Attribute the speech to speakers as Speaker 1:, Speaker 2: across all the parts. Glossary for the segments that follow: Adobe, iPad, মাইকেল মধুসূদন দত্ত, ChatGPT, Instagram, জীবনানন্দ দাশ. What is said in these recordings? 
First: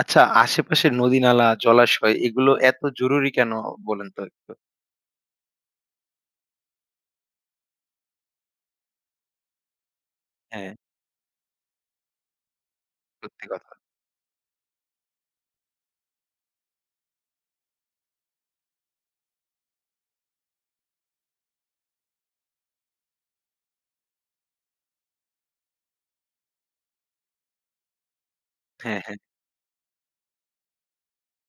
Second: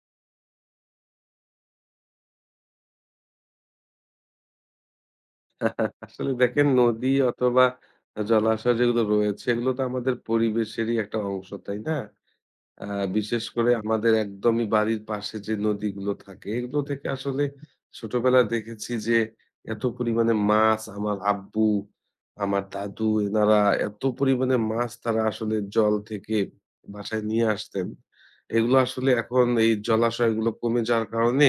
Speaker 1: আচ্ছা, আশেপাশের নদী-নালা, জলাশয় এগুলো এত জরুরি কেন বলেন তো একটু?
Speaker 2: আসলে দেখেন নদী অথবা জলাশয় যেগুলো রয়েছে এগুলো তো আমাদের
Speaker 1: হ্যাঁ,
Speaker 2: পরিবেশেরই একটা অংশ তাই না? আ বিশেষ
Speaker 1: সত্যি
Speaker 2: করে
Speaker 1: কথা।
Speaker 2: আমাদের একদমই বাড়ির পাশে যে নদীগুলো থাকে, এগুলো থেকে আসলে ছোটবেলায় দেখেছি যে এত পরিমাণে মাছ আমার আব্বু, আমার দাদু এনারা এত পরিমাণে মাছ তারা আসলে জল থেকে বাসায় নিয়ে আসতেন। এগুলো
Speaker 1: হ্যাঁ,
Speaker 2: আসলে
Speaker 1: হ্যাঁ।
Speaker 2: এখন এই জলাশয়গুলো কমে যাওয়ার কারণে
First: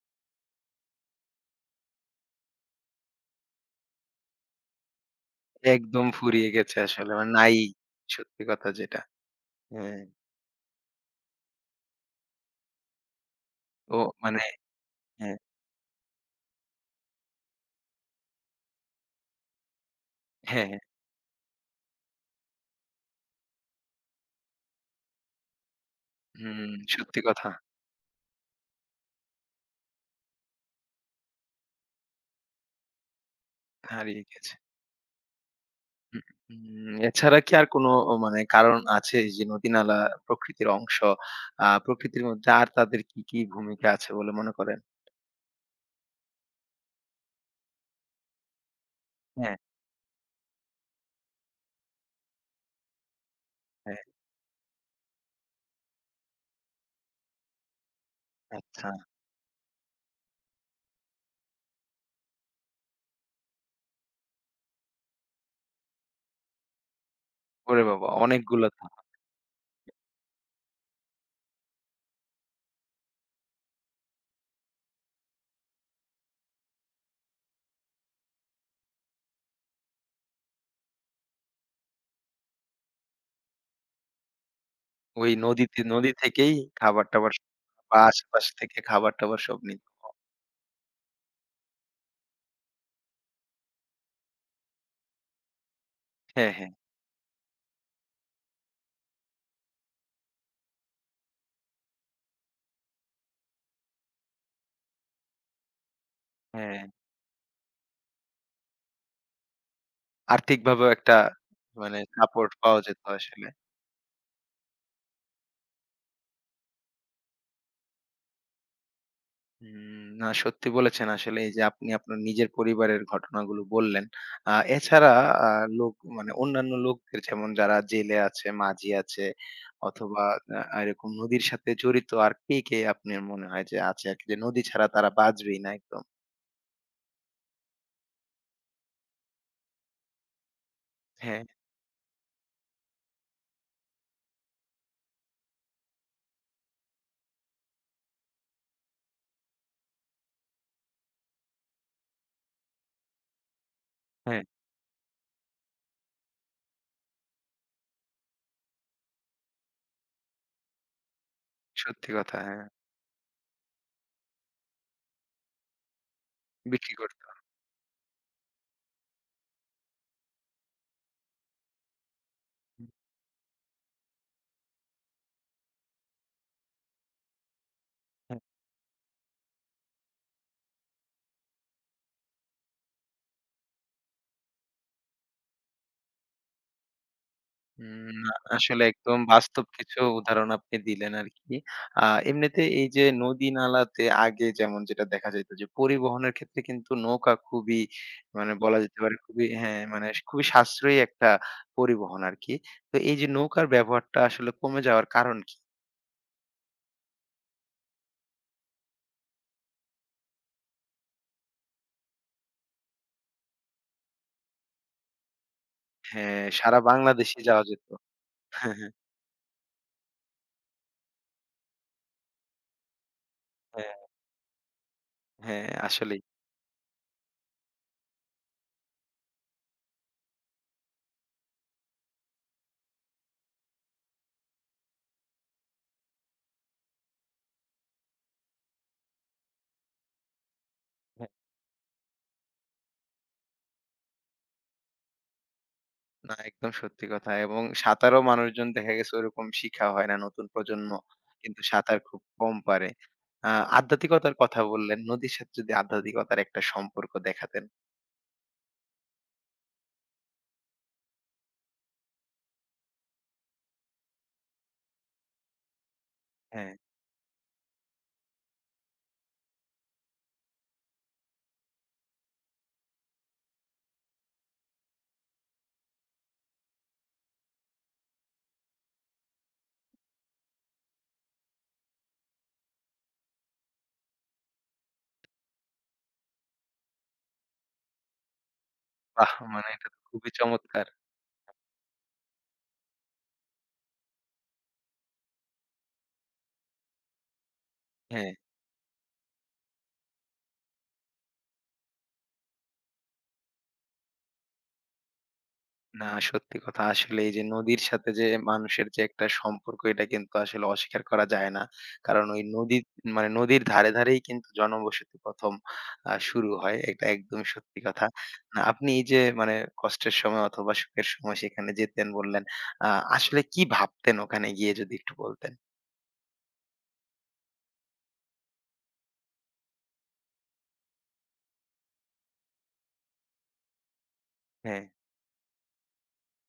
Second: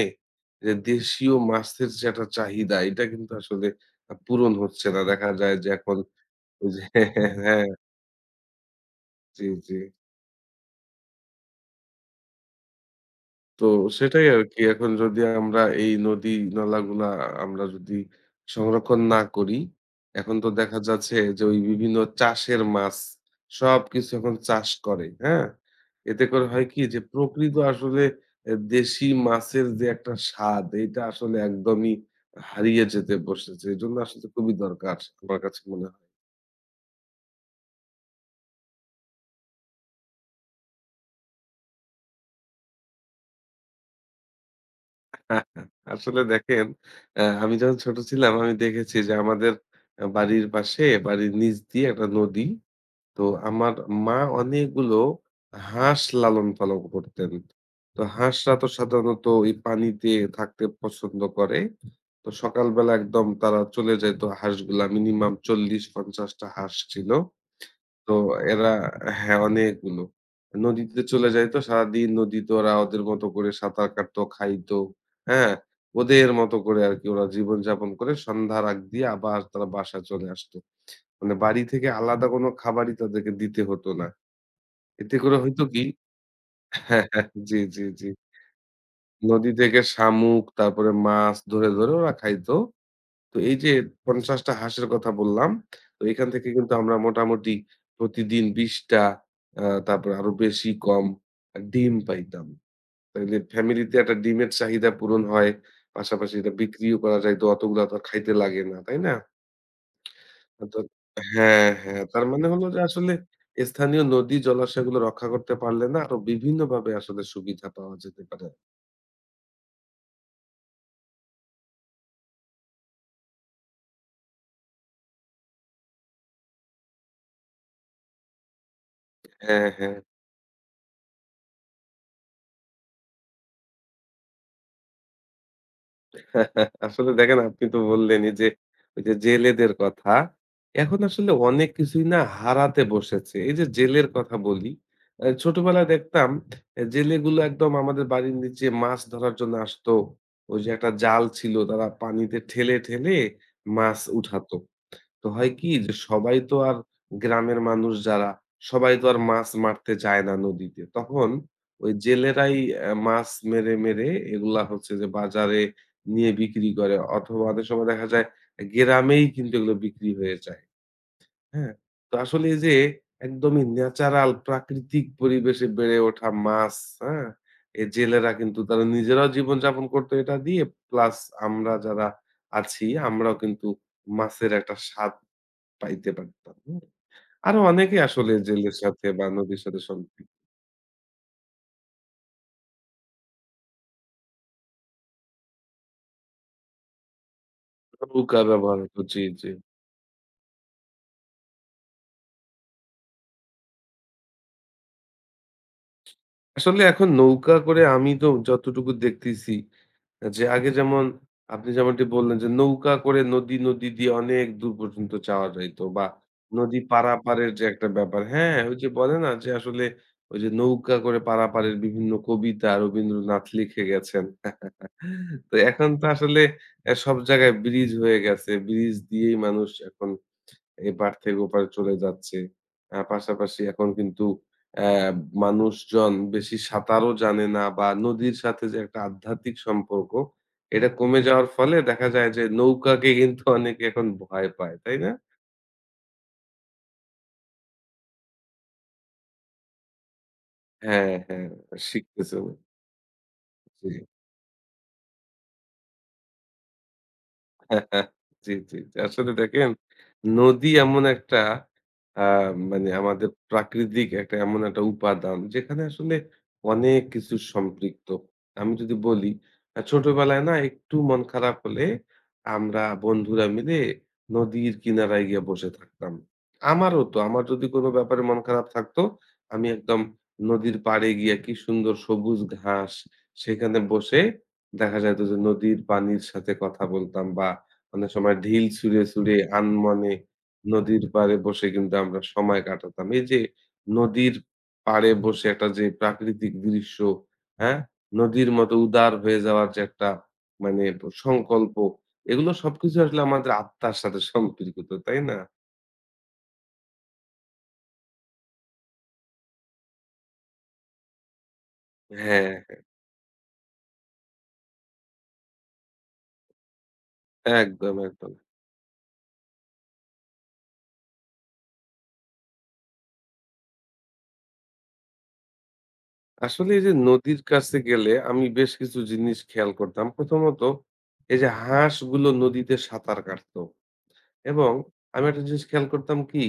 Speaker 2: যে দেশীয় মাছের যে একটা চাহিদা এটা কিন্তু আসলে পূরণ হচ্ছে না। দেখা যায় যে এখন
Speaker 1: একদম ফুরিয়ে
Speaker 2: ওই
Speaker 1: গেছে
Speaker 2: যে
Speaker 1: আসলে। মানে
Speaker 2: হ্যাঁ,
Speaker 1: নাই,
Speaker 2: হ্যাঁ,
Speaker 1: সত্যি কথা যেটা।
Speaker 2: জি, জি।
Speaker 1: হ্যাঁ।
Speaker 2: তো
Speaker 1: তো
Speaker 2: সেটাই
Speaker 1: মানে
Speaker 2: আরকি। এখন যদি
Speaker 1: হ্যাঁ,
Speaker 2: আমরা এই নদী নালাগুলা আমরা যদি সংরক্ষণ না করি, এখন তো
Speaker 1: হ্যাঁ,
Speaker 2: দেখা যাচ্ছে যে ওই বিভিন্ন চাষের মাছ সবকিছু এখন চাষ করে, হ্যাঁ? এতে করে
Speaker 1: হুম,
Speaker 2: হয় কি যে
Speaker 1: সত্যি কথা,
Speaker 2: প্রকৃত আসলে এ দেশি মাছের যে একটা স্বাদ এটা আসলে একদমই হারিয়ে যেতে বসেছে। এজন্য
Speaker 1: হারিয়ে
Speaker 2: আসলে খুবই
Speaker 1: গেছে।
Speaker 2: দরকার আমার কাছে মনে হয়।
Speaker 1: হুম, হুম, এছাড়া কি আর কোনো ও মানে কারণ আছে যে নদী-নালা প্রকৃতির অংশ, প্রকৃতির মধ্যে আর তাদের কি, কি ভূমিকা আছে বলে মনে করেন?
Speaker 2: আসলে দেখেন আমি যখন ছোট ছিলাম আমি দেখেছি যে আমাদের
Speaker 1: হ্যাঁ,
Speaker 2: বাড়ির পাশে বাড়ির নিচ দিয়ে একটা নদী। তো আমার
Speaker 1: হ্যাঁ,
Speaker 2: মা অনেকগুলো হাঁস লালন-পালন করতেন। তো হাঁসরা তো
Speaker 1: আচ্ছা।
Speaker 2: সাধারণত এই পানিতে থাকতে পছন্দ করে। তো সকালবেলা একদম তারা চলে যাইত হাঁসগুলা মিনিমাম ৪০-৫০ টা হাঁস ছিল।
Speaker 1: ওরে বাবা!
Speaker 2: তো
Speaker 1: অনেকগুলো
Speaker 2: এরা,
Speaker 1: তো।
Speaker 2: হ্যাঁ, অনেকগুলো। নদীতে চলে যাইতো। সারাদিন নদীতে ওরা ওদের মতো করে সাঁতার কাটতো, খাইতো। হ্যাঁ? ওদের মতো করে আরকি ওরা জীবনযাপন করে সন্ধ্যার আগ দিয়ে আবার তারা বাসায় চলে আসতো। মানে বাড়ি থেকে আলাদা কোনো খাবারই তাদেরকে দিতে হতো না। এতে
Speaker 1: ওই
Speaker 2: করে হইতো
Speaker 1: নদীতে
Speaker 2: কি
Speaker 1: নদী থেকেই
Speaker 2: হ্যাঁ, হ্যাঁ,
Speaker 1: খাবার-টাবার
Speaker 2: জি, জি,
Speaker 1: বা
Speaker 2: জি।
Speaker 1: আশেপাশ থেকে খাবার-টাবার
Speaker 2: নদী
Speaker 1: সব
Speaker 2: থেকে
Speaker 1: নিত।
Speaker 2: শামুক, তারপরে মাছ ধরে, ধরে ওরা খাইতো। তো এই যে ৫০ টা হাঁসের কথা বললাম, তো এখান থেকে
Speaker 1: হ্যাঁ, হ্যাঁ,
Speaker 2: কিন্তু আমরা মোটামুটি প্রতিদিন ২০ টা তারপরে আরো বেশি কম ডিম পাইতাম। তাইলে ফ্যামিলিতে একটা ডিমের চাহিদা পূরণ হয়। পাশাপাশি এটা
Speaker 1: হ্যাঁ।
Speaker 2: বিক্রিও করা যাইত। অতগুলা তো আর খাইতে লাগে না, তাই না? তো
Speaker 1: আর্থিকভাবেও একটা
Speaker 2: হ্যাঁ,
Speaker 1: মানে
Speaker 2: হ্যাঁ। তার মানে
Speaker 1: সাপোর্ট
Speaker 2: হলো যে
Speaker 1: পাওয়া যেত
Speaker 2: আসলে
Speaker 1: আসলে।
Speaker 2: স্থানীয় নদী, জলাশয়গুলো রক্ষা করতে পারলে না আরো বিভিন্নভাবে আসলে সুবিধা পাওয়া যেতে পারে।
Speaker 1: না, সত্যি বলেছেন আসলে। এই যে আপনি আপনার নিজের পরিবারের ঘটনাগুলো বললেন। আ এছাড়া আ লোক মানে অন্যান্য লোকদের, যেমন যারা জেলে আছে, মাঝি আছে,
Speaker 2: হ্যাঁ, হ্যাঁ।
Speaker 1: অথবা এরকম নদীর সাথে জড়িত আর কে, কে আপনার মনে হয় যে আছে আরকি, যে নদী ছাড়া তারা বাঁচবেই না একদম?
Speaker 2: আসলে দেখেন আপনি তো বললেনই যে ওই যে জেলেদের কথা। এখন আসলে
Speaker 1: হ্যাঁ,
Speaker 2: অনেক কিছুই না হারাতে বসেছে। এই যে জেলের কথা বলি। ছোটবেলায় দেখতাম এ জেলেগুলো একদম আমাদের বাড়ির নিচে মাছ ধরার জন্য আসতো। ওই যে একটা জাল ছিল তারা পানিতে ঠেলে, ঠেলে মাছ
Speaker 1: হ্যাঁ।
Speaker 2: উঠাতো। তো হয় কি যে সবাই তো আর গ্রামের মানুষ যারা সবাই তো আর মাছ মারতে যায় না নদীতে। তখন ওই
Speaker 1: সত্যি কথা,
Speaker 2: জেলেরাই
Speaker 1: হ্যাঁ।
Speaker 2: মাছ মেরে, মেরে এগুলা হচ্ছে যে বাজারে নিয়ে বিক্রি
Speaker 1: বিক্রি
Speaker 2: করে
Speaker 1: করত।
Speaker 2: অথবা অনেক সময় দেখা যায় গ্রামেই কিন্তু এগুলো বিক্রি হয়ে যায়। হ্যাঁ? তো আসলে এই যে
Speaker 1: হ্যাঁ।
Speaker 2: একদমই ন্যাচারাল প্রাকৃতিক পরিবেশে বেড়ে ওঠা মাছ, হ্যাঁ? এই জেলেরা কিন্তু তারা নিজেরাও জীবনযাপন করতো এটা দিয়ে প্লাস আমরা যারা আছি আমরাও কিন্তু মাছের একটা স্বাদ পাইতে পারতাম। হুম? আরো অনেকে
Speaker 1: উম
Speaker 2: আসলে জেলের
Speaker 1: আসলে
Speaker 2: সাথে
Speaker 1: একদম
Speaker 2: বা নদীর
Speaker 1: বাস্তব
Speaker 2: সাথে
Speaker 1: কিছু
Speaker 2: সম্পৃক্ত
Speaker 1: উদাহরণ আপনি দিলেন আরকি। আ এমনিতে এই যে নদী-নালাতে আগে যেমন যেটা দেখা যাইত, যে পরিবহনের ক্ষেত্রে কিন্তু নৌকা খুবই
Speaker 2: নৌকা
Speaker 1: মানে
Speaker 2: ব্যবহার
Speaker 1: বলা যেতে
Speaker 2: হতো।
Speaker 1: পারে
Speaker 2: জি,
Speaker 1: খুবই,
Speaker 2: জি।
Speaker 1: হ্যাঁ, মানে খুবই সাশ্রয়ী একটা পরিবহন আরকি। তো এই যে নৌকার ব্যবহারটা আসলে কমে যাওয়ার কারণ কি?
Speaker 2: আসলে এখন নৌকা করে আমি তো যতটুকু দেখতেছি যে আগে যেমন আপনি যেমনটি বললেন যে নৌকা করে নদী, নদী দিয়ে অনেক দূর পর্যন্ত যাওয়া যাইত বা
Speaker 1: হ্যাঁ,
Speaker 2: নদী
Speaker 1: সারা বাংলাদেশে
Speaker 2: পারাপারের
Speaker 1: যাওয়া
Speaker 2: যে
Speaker 1: যেত।
Speaker 2: একটা ব্যাপার, হ্যাঁ, ওই যে
Speaker 1: হ্যাঁ,
Speaker 2: বলে না যে আসলে ওই যে নৌকা করে পারাপারের বিভিন্ন কবিতা রবীন্দ্রনাথ লিখে
Speaker 1: হ্যাঁ, হ্যাঁ,
Speaker 2: গেছেন। তো
Speaker 1: হ্যাঁ,
Speaker 2: এখন তো
Speaker 1: আসলেই।
Speaker 2: আসলে এ সব জায়গায় ব্রিজ হয়ে গেছে। ব্রিজ দিয়েই মানুষ এখন এপার থেকে ওপারে চলে যাচ্ছে। পাশাপাশি এখন কিন্তু অ্যা মানুষজন বেশি সাঁতারও জানে না বা নদীর সাথে যে একটা আধ্যাত্মিক সম্পর্ক, এটা কমে যাওয়ার ফলে দেখা যায় যে নৌকাকে কিন্তু অনেকে এখন ভয় পায়। তাই না?
Speaker 1: না, একদম সত্যি কথা। এবং সাঁতারও মানুষজন দেখা গেছে ওরকম শিখা হয় না, নতুন প্রজন্ম
Speaker 2: হ্যাঁ, হ্যাঁ।
Speaker 1: কিন্তু সাঁতার খুব
Speaker 2: শিখতেছে। না।
Speaker 1: কম পারে। আ
Speaker 2: জি।
Speaker 1: আধ্যাত্মিকতার কথা বললেন। নদীর সাথে যদি আধ্যাত্মিকতার একটা সম্পর্ক দেখাতেন।
Speaker 2: জি, জি, জি। আসলে দেখেন নদী এমন একটা আ মানে আমাদের প্রাকৃতিক একটা এমন একটা উপাদান যেখানে আসলে
Speaker 1: হ্যাঁ,
Speaker 2: অনেক কিছু সম্পৃক্ত। আমি যদি বলি ছোটবেলায় না একটু মন খারাপ হলে আমরা বন্ধুরা মিলে নদীর কিনারায় গিয়ে বসে থাকতাম। আমার হতো, আমার যদি কোনো ব্যাপারে মন খারাপ থাকতো, আমি একদম নদীর পাড়ে গিয়ে কি সুন্দর সবুজ ঘাস সেখানে বসে দেখা যাইত যে নদীর পানির সাথে কথা বলতাম বা অনেক সময় ঢিল ছুঁড়ে,
Speaker 1: বাহ!
Speaker 2: ছুঁড়ে
Speaker 1: মানে এটা তো
Speaker 2: আনমনে
Speaker 1: খুবই চমৎকার।
Speaker 2: নদীর পাড়ে বসে কিন্তু আমরা সময় কাটাতাম। এই যে নদীর পাড়ে বসে একটা যে প্রাকৃতিক দৃশ্য, হ্যাঁ?
Speaker 1: হ্যাঁ।
Speaker 2: নদীর মতো উদার হয়ে যাওয়ার যে একটা মানে সংকল্প, এগুলো সবকিছু আসলে আমাদের আত্মার সাথে সম্পৃক্ত, তাই না?
Speaker 1: না, সত্যি কথা। আসলে এই যে নদীর সাথে যে মানুষের যে একটা সম্পর্ক, এটা কিন্তু আসলে অস্বীকার করা যায় না। কারণ ওই
Speaker 2: হ্যাঁ,
Speaker 1: নদী মানে নদীর ধারে, ধারেই কিন্তু জনবসতি ১ম শুরু হয়। এটা একদমই
Speaker 2: হ্যাঁ,
Speaker 1: সত্যি
Speaker 2: একদম,
Speaker 1: কথা।
Speaker 2: একদম।
Speaker 1: আপনি এই যে মানে কষ্টের সময় অথবা সুখের সময় সেখানে যেতেন বললেন। আ আসলে কি ভাবতেন ওখানে গিয়ে, যদি একটু বলতেন?
Speaker 2: আসলে এই যে নদীর কাছে গেলে আমি বেশ কিছু জিনিস খেয়াল করতাম। প্রথমত এই যে হাঁসগুলো নদীতে সাঁতার কাটতো। এবং
Speaker 1: হ্যাঁ।
Speaker 2: আমি একটা জিনিস খেয়াল করতাম কি,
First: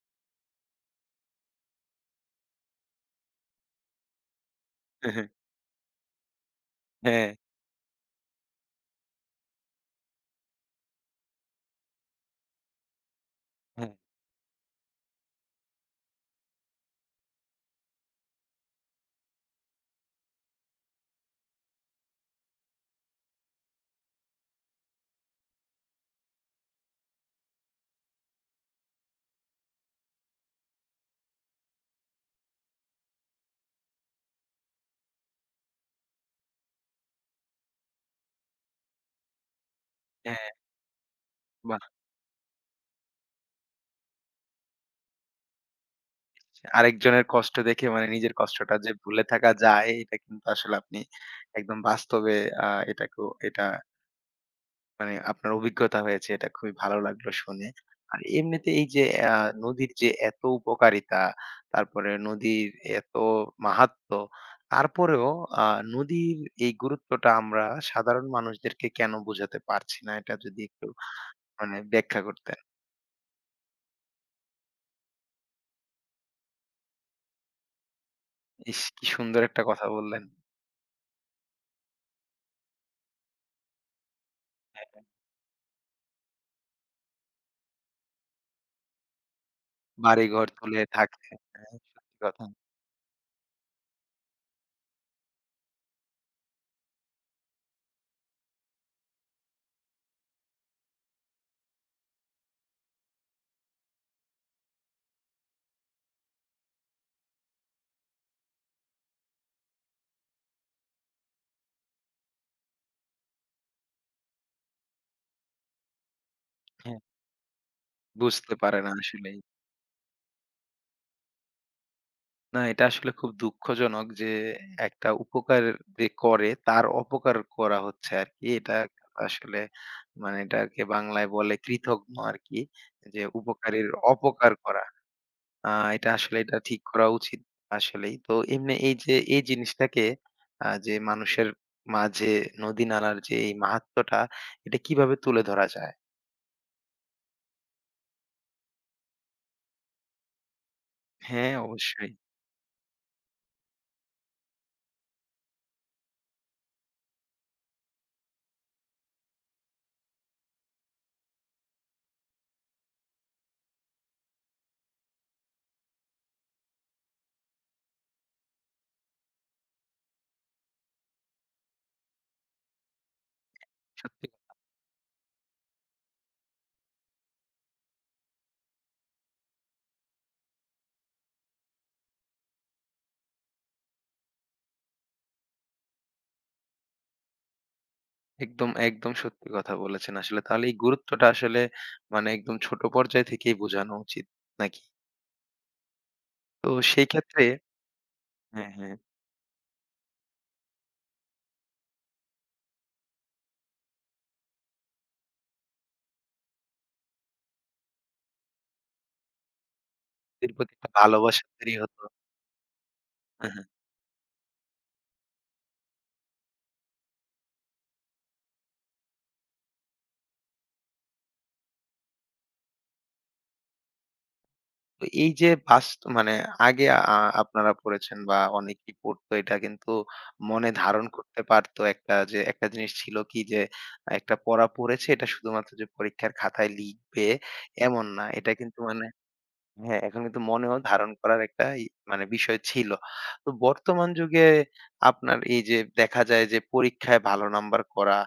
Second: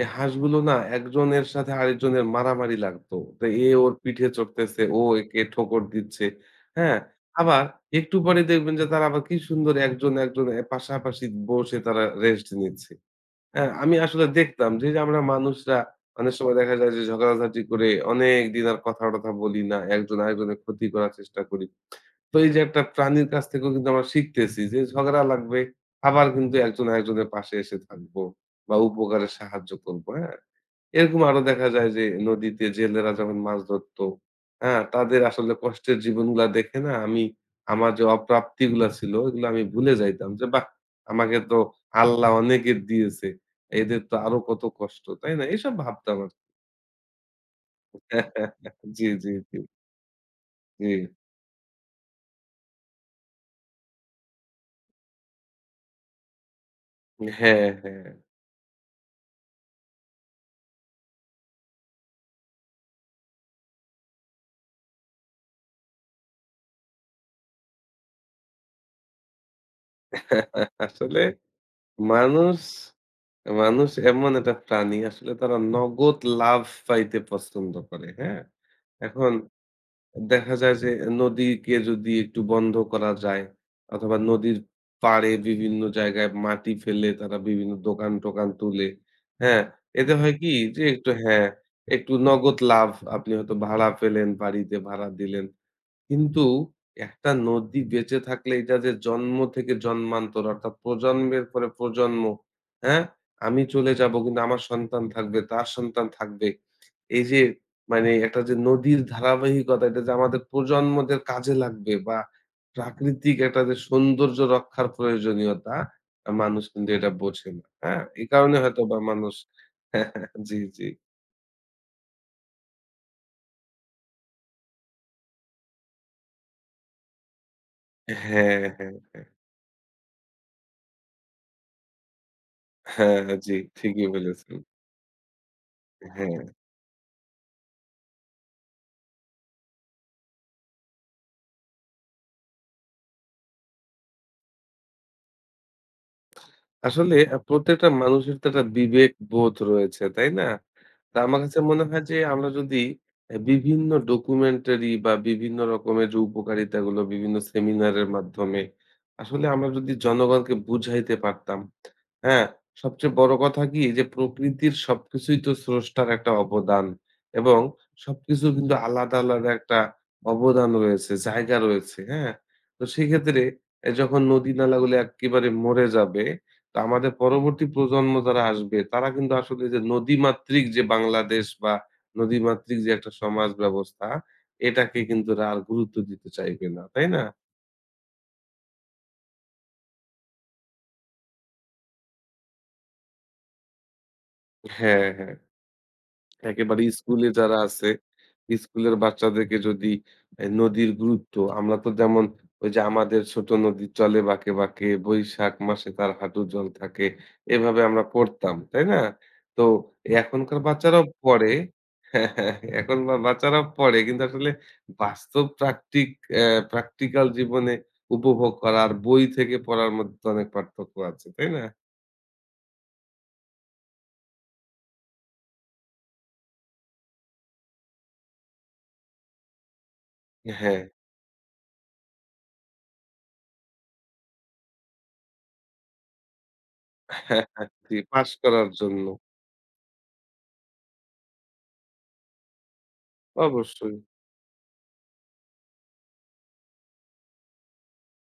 Speaker 2: এই হাঁসগুলো না একজনের সাথে আরেকজনের মারামারি লাগতো। তো এ ওর পিঠে চড়তেছে, ও একে ঠোকর দিচ্ছে। হ্যাঁ?
Speaker 1: হ্যাঁ, হ্যাঁ,
Speaker 2: আবার একটু পরে দেখবেন যে তারা আবার কি সুন্দর একজন, একজন এ পাশাপাশি বসে তারা রেস্ট নিচ্ছে। হ্যাঁ?
Speaker 1: হ্যাঁ।
Speaker 2: আমি আসলে দেখতাম যে, এই যে আমরা মানুষরা অনেক সময় দেখা যায় যে ঝগড়াঝাটি করে অনেকদিন আর কথা-টথা বলি না। একজন আরেকজনের ক্ষতি করার চেষ্টা করি। তো এই যে একটা প্রাণীর কাছ থেকেও কিন্তু আমরা শিখতেছি যে ঝগড়া লাগবে, আবার কিন্তু একজন আরেকজনের পাশে এসে থাকবো বা উপকারে সাহায্য করবো, হ্যাঁ? এরকম আরো দেখা যায় যে নদীতে জেলেরা যখন মাছ ধরতো, হ্যাঁ? তাদের আসলে কষ্টের জীবনগুলা দেখে না আমি আমার যে অপ্রাপ্তিগুলা ছিল এগুলো আমি ভুলে যাইতাম যে
Speaker 1: হ্যাঁ,
Speaker 2: বাহ! আমাকে তো
Speaker 1: বাহ!
Speaker 2: আল্লাহ অনেকে দিয়েছে। এদের তো আরো কত কষ্ট, তাই না? এসব ভাবতাম আরকি।
Speaker 1: আরেকজনের কষ্ট দেখে মানে নিজের কষ্টটা যে
Speaker 2: জি,
Speaker 1: ভুলে
Speaker 2: জি,
Speaker 1: থাকা
Speaker 2: জি,
Speaker 1: যায়, এটা কিন্তু আসলে
Speaker 2: জি।
Speaker 1: আপনি একদম বাস্তবে আ এটাকেও, এটা মানে আপনার অভিজ্ঞতা হয়েছে, এটা খুবই ভালো লাগলো
Speaker 2: হ্যাঁ,
Speaker 1: শুনে।
Speaker 2: হ্যাঁ।
Speaker 1: আর এমনিতে এই যে আ নদীর যে এত উপকারিতা, তারপরে নদীর এত মাহাত্ম্য, তারপরেও আ নদীর এই গুরুত্বটা আমরা সাধারণ মানুষদেরকে কেন বোঝাতে পারছি না? এটা যদি একটু
Speaker 2: আসলে
Speaker 1: মানে ব্যাখ্যা করতেন।
Speaker 2: মানুষ মানুষ এমন একটা প্রাণী আসলে তারা নগদ লাভ পাইতে পছন্দ করে। হ্যাঁ?
Speaker 1: ইস! কি
Speaker 2: এখন
Speaker 1: সুন্দর একটা কথা বললেন।
Speaker 2: দেখা যায় যে নদীকে যদি একটু বন্ধ করা যায় অথবা নদীর
Speaker 1: হ্যাঁ,
Speaker 2: পাড়ে বিভিন্ন জায়গায় মাটি ফেলে তারা বিভিন্ন দোকান-টোকান তুলে। হ্যাঁ? এতে হয়
Speaker 1: বাড়িঘর
Speaker 2: কি যে
Speaker 1: তুলে
Speaker 2: একটু,
Speaker 1: থাকে।
Speaker 2: হ্যাঁ,
Speaker 1: হ্যাঁ,
Speaker 2: একটু
Speaker 1: সত্যি কথা।
Speaker 2: নগদ লাভ আপনি হয়তো ভাড়া পেলেন, বাড়িতে ভাড়া দিলেন। কিন্তু একটা নদী বেঁচে থাকলে এটা যে জন্ম থেকে জন্মান্তর অর্থাৎ প্রজন্মের পরে প্রজন্ম, হ্যাঁ? আমি চলে যাবো কিন্তু আমার সন্তান থাকবে, তার সন্তান থাকবে। এই যে মানে একটা যে নদীর ধারাবাহিকতা এটা যে আমাদের প্রজন্মদের কাজে লাগবে বা প্রাকৃতিক একটা যে সৌন্দর্য রক্ষার প্রয়োজনীয়তা মানুষ কিন্তু
Speaker 1: হ্যাঁ,
Speaker 2: এটা বোঝে না, হ্যাঁ? এই
Speaker 1: বুঝতে
Speaker 2: কারণে
Speaker 1: পারে না
Speaker 2: হয়তোবা মানুষ
Speaker 1: আসলেই।
Speaker 2: জি, জি।
Speaker 1: না, এটা আসলে খুব দুঃখজনক যে একটা উপকার যে করে, তার অপকার করা হচ্ছে আরকি।
Speaker 2: হ্যাঁ,
Speaker 1: এটা
Speaker 2: হ্যাঁ, হ্যাঁ।
Speaker 1: আসলে মানে এটাকে বাংলায় বলে কৃতঘ্ন আরকি।
Speaker 2: হ্যাঁ,
Speaker 1: যে
Speaker 2: জি।
Speaker 1: উপকারীর
Speaker 2: ঠিকই
Speaker 1: অপকার
Speaker 2: বলেছেন।
Speaker 1: করা। আ এটা আসলে
Speaker 2: হ্যাঁ।
Speaker 1: এটা ঠিক করা উচিত আসলেই। তো এমনি এই যে এই জিনিসটাকে যে মানুষের মাঝে নদী নালার যে এই মাহাত্ম্যটা এটা কিভাবে তুলে ধরা যায়?
Speaker 2: আসলে প্রত্যেকটা মানুষের তো একটা বিবেক বোধ রয়েছে, তাই না? তা আমার
Speaker 1: হ্যাঁ,
Speaker 2: কাছে মনে হয়
Speaker 1: অবশ্যই।
Speaker 2: যে আমরা যদি এ বিভিন্ন ডকুমেন্টারি বা বিভিন্ন রকমের যে উপকারিতাগুলো বিভিন্ন সেমিনারের মাধ্যমে আসলে আমরা যদি জনগণকে বুঝাইতে পারতাম, হ্যাঁ? সবচেয়ে বড় কথা কি যে প্রকৃতির সবকিছুই তো স্রষ্টার একটা অবদান এবং সবকিছুর কিন্তু আলাদা, আলাদা একটা অবদান রয়েছে, জায়গা রয়েছে, হ্যাঁ? তো সেক্ষেত্রে এ যখন
Speaker 1: সত্যি
Speaker 2: নদী-নালাগুলো এক্কেবারে মরে যাবে তো আমাদের পরবর্তী প্রজন্ম যারা আসবে তারা কিন্তু আসলে যে নদীমাতৃক যে বাংলাদেশ বা নদীমাতৃক যে একটা সমাজ ব্যবস্থা এটাকে কিন্তু এরা আর গুরুত্ব দিতে চাইবে না। তাই না?
Speaker 1: একদম, একদম সত্যি কথা বলেছেন আসলে। তাহলে এই গুরুত্বটা আসলে মানে একদম ছোট পর্যায় থেকেই বোঝানো উচিত নাকি?
Speaker 2: হ্যাঁ, হ্যাঁ।
Speaker 1: তো
Speaker 2: একেবারে
Speaker 1: সেই
Speaker 2: স্কুলে
Speaker 1: ক্ষেত্রে
Speaker 2: যারা আছে,
Speaker 1: হ্যাঁ,
Speaker 2: স্কুলের
Speaker 1: হ্যাঁ,
Speaker 2: বাচ্চাদেরকে যদি এ নদীর গুরুত্ব আমরা তো যেমন ওই যে আমাদের ছোট নদী চলে বাঁকে, বাঁকে, বৈশাখ মাসে তার হাঁটু জল থাকে। এভাবে আমরা পড়তাম, তাই না? তো
Speaker 1: এর
Speaker 2: এখনকার
Speaker 1: প্রতি একটা
Speaker 2: বাচ্চারাও
Speaker 1: ভালোবাসা
Speaker 2: পড়ে
Speaker 1: তৈরি হতো।
Speaker 2: হ্যাঁ, হ্যাঁ, এখন বা
Speaker 1: হ্যাঁ,
Speaker 2: বাচ্চারাও
Speaker 1: হ্যাঁ।
Speaker 2: পড়ে কিন্তু আসলে বাস্তব প্রাকটিক অ্যা প্র্যাকটিক্যাল জীবনে উপভোগ করা আর বই থেকে পড়ার মধ্যে তো অনেক পার্থক্য আছে, তাই না?
Speaker 1: তো এই যে মানে আগে আ আপনারা পড়েছেন বা অনেকেই পড়তো, এটা কিন্তু মনে
Speaker 2: হ্যাঁ,
Speaker 1: ধারণ করতে পারতো। একটা যে একটা জিনিস ছিল কি, যে একটা পড়া পড়েছে এটা শুধুমাত্র যে পরীক্ষার খাতায় লিখবে
Speaker 2: জি,
Speaker 1: এমন না।
Speaker 2: পাস
Speaker 1: এটা
Speaker 2: করার
Speaker 1: কিন্তু
Speaker 2: জন্য,
Speaker 1: মানে হ্যাঁ, এখন কিন্তু মনেও ধারণ করার একটা মানে বিষয় ছিল। তো
Speaker 2: অবশ্যই।
Speaker 1: বর্তমান যুগে আপনার এই যে দেখা যায় যে পরীক্ষায় ভালো নাম্বার করা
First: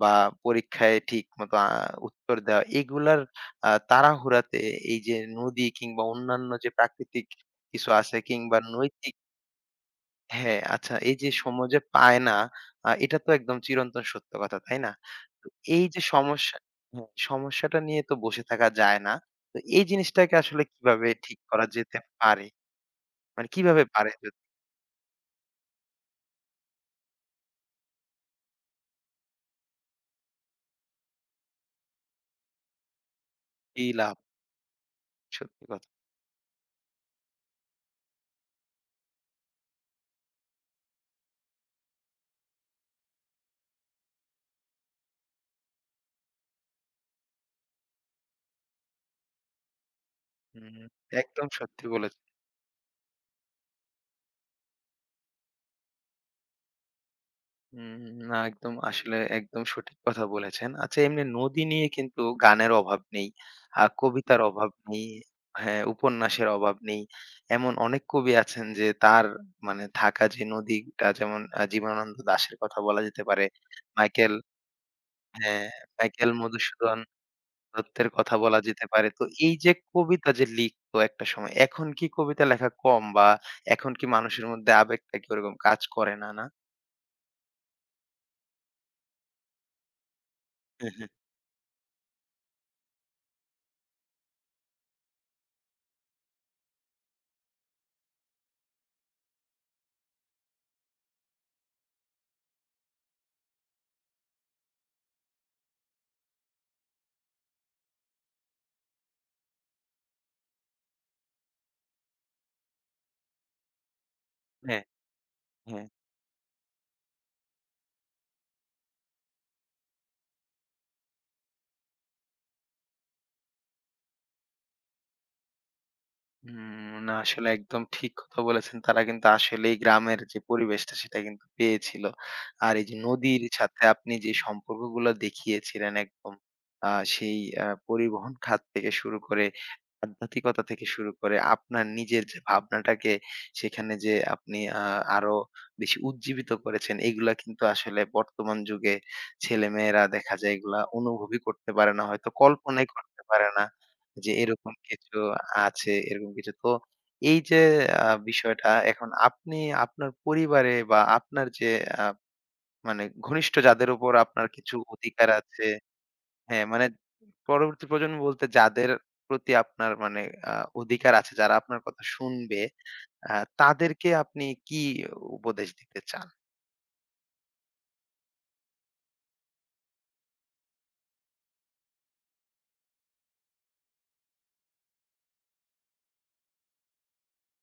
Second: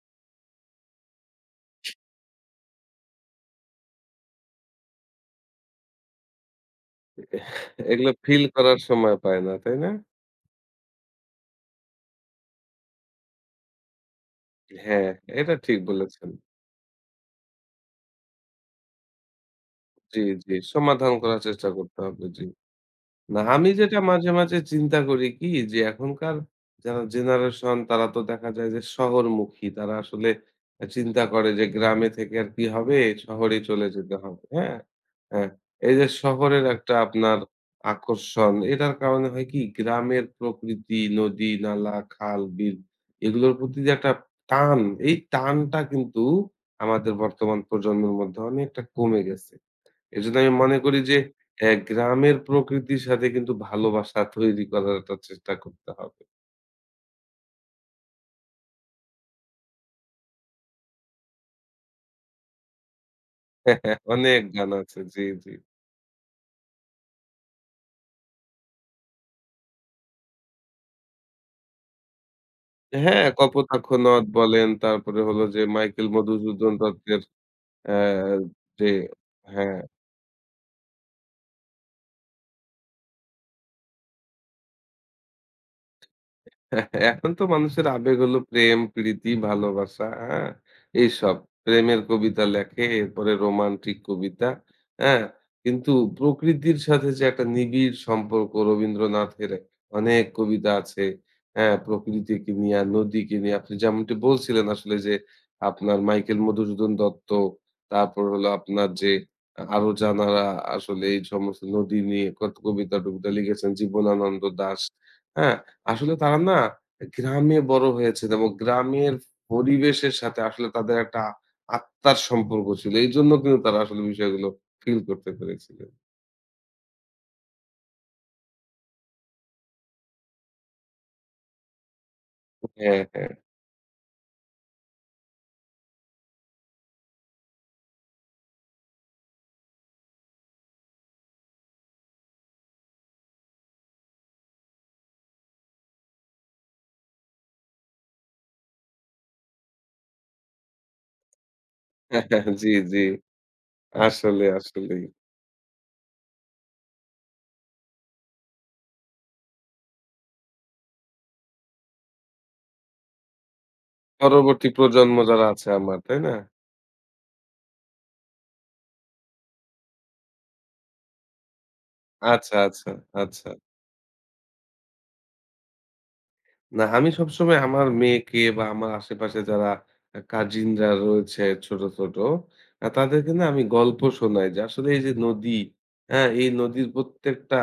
Speaker 1: বা পরীক্ষায় ঠিকমতো উত্তর দেওয়া এগুলার তাড়াহুড়াতে এই যে নদী কিংবা অন্যান্য যে প্রাকৃতিক কিছু
Speaker 2: এগুলো
Speaker 1: আছে
Speaker 2: ফিল
Speaker 1: কিংবা
Speaker 2: করার
Speaker 1: নৈতিক,
Speaker 2: সময় পায় না, তাই না?
Speaker 1: হ্যাঁ, আচ্ছা এই যে সময় যে পায় না, এটা তো একদম চিরন্তন সত্য কথা, তাই না?
Speaker 2: হ্যাঁ,
Speaker 1: তো
Speaker 2: এটা ঠিক
Speaker 1: এই যে
Speaker 2: বলেছেন।
Speaker 1: সমস্যা, হ্যাঁ, সমস্যাটা নিয়ে তো বসে থাকা যায় না। তো এই
Speaker 2: জি,
Speaker 1: জিনিসটাকে
Speaker 2: জি।
Speaker 1: আসলে কিভাবে
Speaker 2: সমাধান
Speaker 1: ঠিক
Speaker 2: করার
Speaker 1: করা
Speaker 2: চেষ্টা করতে
Speaker 1: যেতে
Speaker 2: হবে। জি।
Speaker 1: পারে?
Speaker 2: না,
Speaker 1: মানে
Speaker 2: আমি
Speaker 1: কিভাবে
Speaker 2: যেটা
Speaker 1: পারে?
Speaker 2: মাঝে,
Speaker 1: যদি
Speaker 2: মাঝে চিন্তা করি কি যে এখনকার যারা জেনারেশন তারা তো দেখা যায় যে শহরমুখী। তারা আসলে চিন্তা করে যে গ্রামে থেকে আর কি হবে? শহরেই
Speaker 1: কি
Speaker 2: চলে যেতে
Speaker 1: লাভ,
Speaker 2: হবে। হ্যাঁ? হ্যাঁ।
Speaker 1: সত্যি কথা।
Speaker 2: এই যে শহরের একটা আপনার আকর্ষণ এটার কারণে হয় কি গ্রামের প্রকৃতি, নদী, নালা, খাল, বিল এগুলোর প্রতি যে একটা টান, এই টানটা কিন্তু আমাদের বর্তমান প্রজন্মের মধ্যে অনেকটা কমে গেছে। এজন্য আমি মনে
Speaker 1: হুম।
Speaker 2: করি যে
Speaker 1: একদম সত্যি বলেছেন।
Speaker 2: গ্রামের প্রকৃতির সাথে কিন্তু ভালোবাসা তৈরি করার একটা চেষ্টা করতে হবে।
Speaker 1: হুম, না একদম আসলে একদম সঠিক কথা বলেছেন। আচ্ছা এমনি নদী নিয়ে কিন্তু গানের অভাব নেই,
Speaker 2: অনেক
Speaker 1: কবিতার
Speaker 2: গান
Speaker 1: অভাব
Speaker 2: আছে।
Speaker 1: নেই,
Speaker 2: জি, জি।
Speaker 1: হ্যাঁ, উপন্যাসের অভাব নেই। এমন অনেক কবি আছেন যে তার মানে থাকা যে নদীটা যেমন জীবনানন্দ দাশের কথা বলা যেতে
Speaker 2: হ্যাঁ,
Speaker 1: পারে,
Speaker 2: 'কপোতাক্ষ নদ'
Speaker 1: মাইকেল,
Speaker 2: বলেন, তারপরে হলো যে
Speaker 1: হ্যাঁ,
Speaker 2: মাইকেল
Speaker 1: মাইকেল
Speaker 2: মধুসূদন
Speaker 1: মধুসূদন
Speaker 2: দত্তের অ্যা
Speaker 1: দত্তের কথা বলা যেতে
Speaker 2: যে,
Speaker 1: পারে। তো এই যে
Speaker 2: হ্যাঁ।
Speaker 1: কবিতা যে লিখতো একটা সময়, এখন কি কবিতা লেখা কম বা এখন কি মানুষের মধ্যে আবেগটা কি ওরকম কাজ করে না, না?
Speaker 2: হ্যাঁ, এখন তো মানুষের আবেগ হলো প্রেম, প্রীতি, ভালোবাসা, হ্যাঁ? এইসব। প্রেমের কবিতা লেখে, এরপরে রোমান্টিক কবিতা, হ্যাঁ? কিন্তু প্রকৃতির সাথে যে একটা নিবিড় সম্পর্ক রবীন্দ্রনাথের অনেক কবিতা আছে, হ্যাঁ? প্রকৃতিকে নিয়ে, আর নদীকে নিয়ে। আপনি যেমনটি বলছিলেন আসলে যে আপনার মাইকেল মধুসূদন দত্ত, তারপর হলো আপনার যে আরো যানারা আসলে এই সমস্ত নদী নিয়ে কত কবিতা-টবিতা লিখেছেন, জীবনানন্দ দাশ,
Speaker 1: হ্যাঁ,
Speaker 2: হ্যাঁ?
Speaker 1: হ্যাঁ।
Speaker 2: আসলে তারা না গ্রামে বড় হয়েছেন এবং গ্রামের পরিবেশের সাথে আসলে তাদের একটা আত্মার সম্পর্ক ছিল। এইজন্য কিন্তু তারা আসলে বিষয়গুলো ফিল করতে পেরেছিলেন।
Speaker 1: হুম, না আসলে একদম ঠিক কথা বলেছেন। তারা কিন্তু আসলেই গ্রামের যে পরিবেশটা সেটা কিন্তু পেয়েছিল। আর এই যে
Speaker 2: হ্যাঁ, হ্যাঁ।
Speaker 1: নদীর সাথে আপনি যে সম্পর্কগুলো দেখিয়েছিলেন একদম, আ সেই পরিবহন খাত থেকে শুরু করে আধ্যাত্মিকতা থেকে শুরু করে আপনার নিজের যে ভাবনাটাকে সেখানে যে আপনি আরো বেশি উজ্জীবিত করেছেন, এগুলা কিন্তু আসলে বর্তমান যুগে ছেলেমেয়েরা দেখা যায় এগুলা অনুভবই করতে পারে না। হয়তো
Speaker 2: জি,
Speaker 1: কল্পনাই
Speaker 2: জি।
Speaker 1: করতে পারে না যে
Speaker 2: আসলে,
Speaker 1: এরকম
Speaker 2: আসলেই।
Speaker 1: কিছু আছে, এরকম কিছু। তো এই যে বিষয়টা এখন আপনি আপনার পরিবারে বা আপনার যে আ মানে ঘনিষ্ঠ যাদের উপর আপনার
Speaker 2: পরবর্তী
Speaker 1: কিছু
Speaker 2: প্রজন্ম
Speaker 1: অধিকার
Speaker 2: যারা
Speaker 1: আছে,
Speaker 2: আছে আমার, তাই না?
Speaker 1: হ্যাঁ, মানে পরবর্তী প্রজন্ম বলতে যাদের প্রতি আপনার মানে আ অধিকার আছে, যারা আপনার কথা
Speaker 2: আচ্ছা,
Speaker 1: শুনবে,
Speaker 2: আচ্ছা,
Speaker 1: আ
Speaker 2: আচ্ছা।
Speaker 1: তাদেরকে আপনি কি উপদেশ দিতে চান?
Speaker 2: না, আমি সবসময় আমার মেয়েকে বা আমার আশেপাশে যারা কাজিনরা রয়েছে ছোট, ছোট তাদেরকে না আমি গল্প শোনাই যে আসলে এই যে নদী, হ্যাঁ? এই নদীর প্রত্যেকটা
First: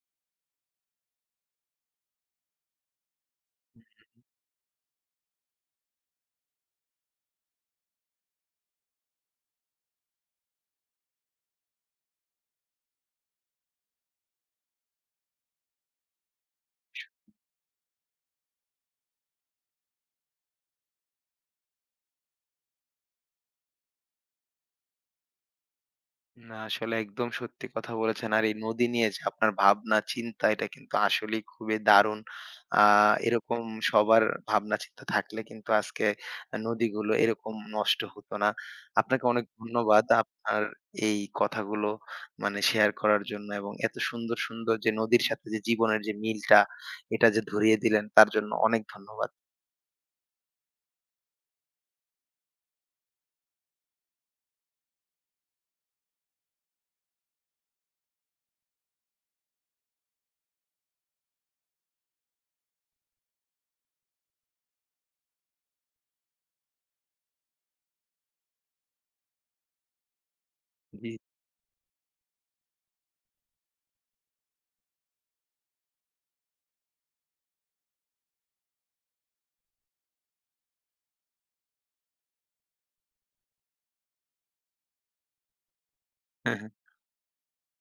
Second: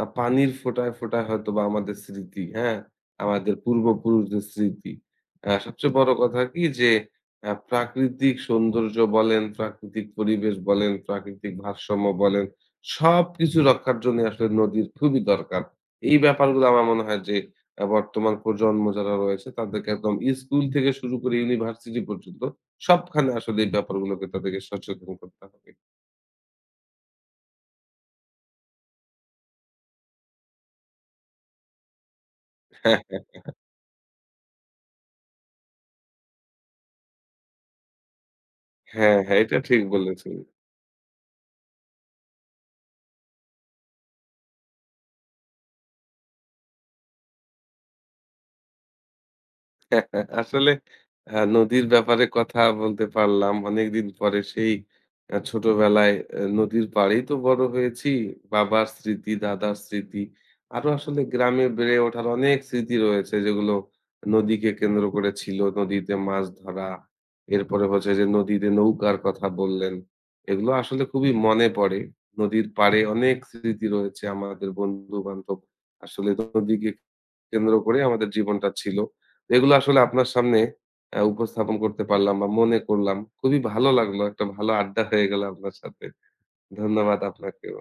Speaker 2: পানির ফোঁটায়, ফোঁটায় হয়তোবা আমাদের স্মৃতি, হ্যাঁ? আমাদের পূর্বপুরুষদের স্মৃতি। সবচেয়ে বড় কথা কি যে প্রাকৃতিক সৌন্দর্য বলেন, প্রাকৃতিক পরিবেশ বলেন, প্রাকৃতিক ভারসাম্য বলেন, সবকিছু রক্ষার জন্য আসলে নদীর খুবই দরকার। এই ব্যাপারগুলো আমার মনে হয় যে বর্তমান প্রজন্ম যারা রয়েছে তাদেরকে একদম স্কুল থেকে শুরু করে ইউনিভার্সিটি পর্যন্ত সবখানে আসলে এই ব্যাপারগুলোকে তাদেরকে সচেতন করতে হবে।
Speaker 1: না, আসলে একদম সত্যি কথা বলেছেন। আর এই নদী নিয়ে যে আপনার ভাবনা চিন্তা এটা কিন্তু আসলেই খুবই দারুণ। আ
Speaker 2: হ্যাঁ, হ্যাঁ,
Speaker 1: এরকম সবার ভাবনা চিন্তা থাকলে কিন্তু আজকে নদীগুলো এরকম নষ্ট হতো না।
Speaker 2: হ্যাঁ,
Speaker 1: আপনাকে
Speaker 2: হ্যাঁ,
Speaker 1: অনেক
Speaker 2: এটা ঠিক
Speaker 1: ধন্যবাদ
Speaker 2: বলেছেন।
Speaker 1: আপনার এই কথাগুলো মানে শেয়ার করার জন্য, এবং এত সুন্দর, সুন্দর যে নদীর সাথে যে জীবনের যে মিলটা এটা যে ধরিয়ে দিলেন তার জন্য অনেক ধন্যবাদ।
Speaker 2: আসলে নদীর ব্যাপারে কথা বলতে পারলাম। অনেকদিন পরে সেই ছোটবেলায় নদীর পাড়েই তো বড় হয়েছি। বাবার স্মৃতি, দাদার স্মৃতি। আরো আসলে গ্রামে বেড়ে ওঠার অনেক স্মৃতি রয়েছে যেগুলো নদীকে কেন্দ্র করে ছিল। নদীতে মাছ ধরা। এরপরে হচ্ছে যে নদীতে নৌকার কথা বললেন। এগুলো আসলে
Speaker 1: জি।
Speaker 2: খুবই মনে পড়ে। নদীর পাড়ে অনেক স্মৃতি রয়েছে আমাদের বন্ধু-বান্ধব। আসলে নদীকে কেন্দ্র করে আমাদের জীবনটা ছিল। এগুলো আসলে আপনার সামনে উপস্থাপন করতে পারলাম বা মনে করলাম। খুবই ভালো লাগলো। একটা ভালো আড্ডা হয়ে গেল আপনার সাথে। ধন্যবাদ আপনাকেও।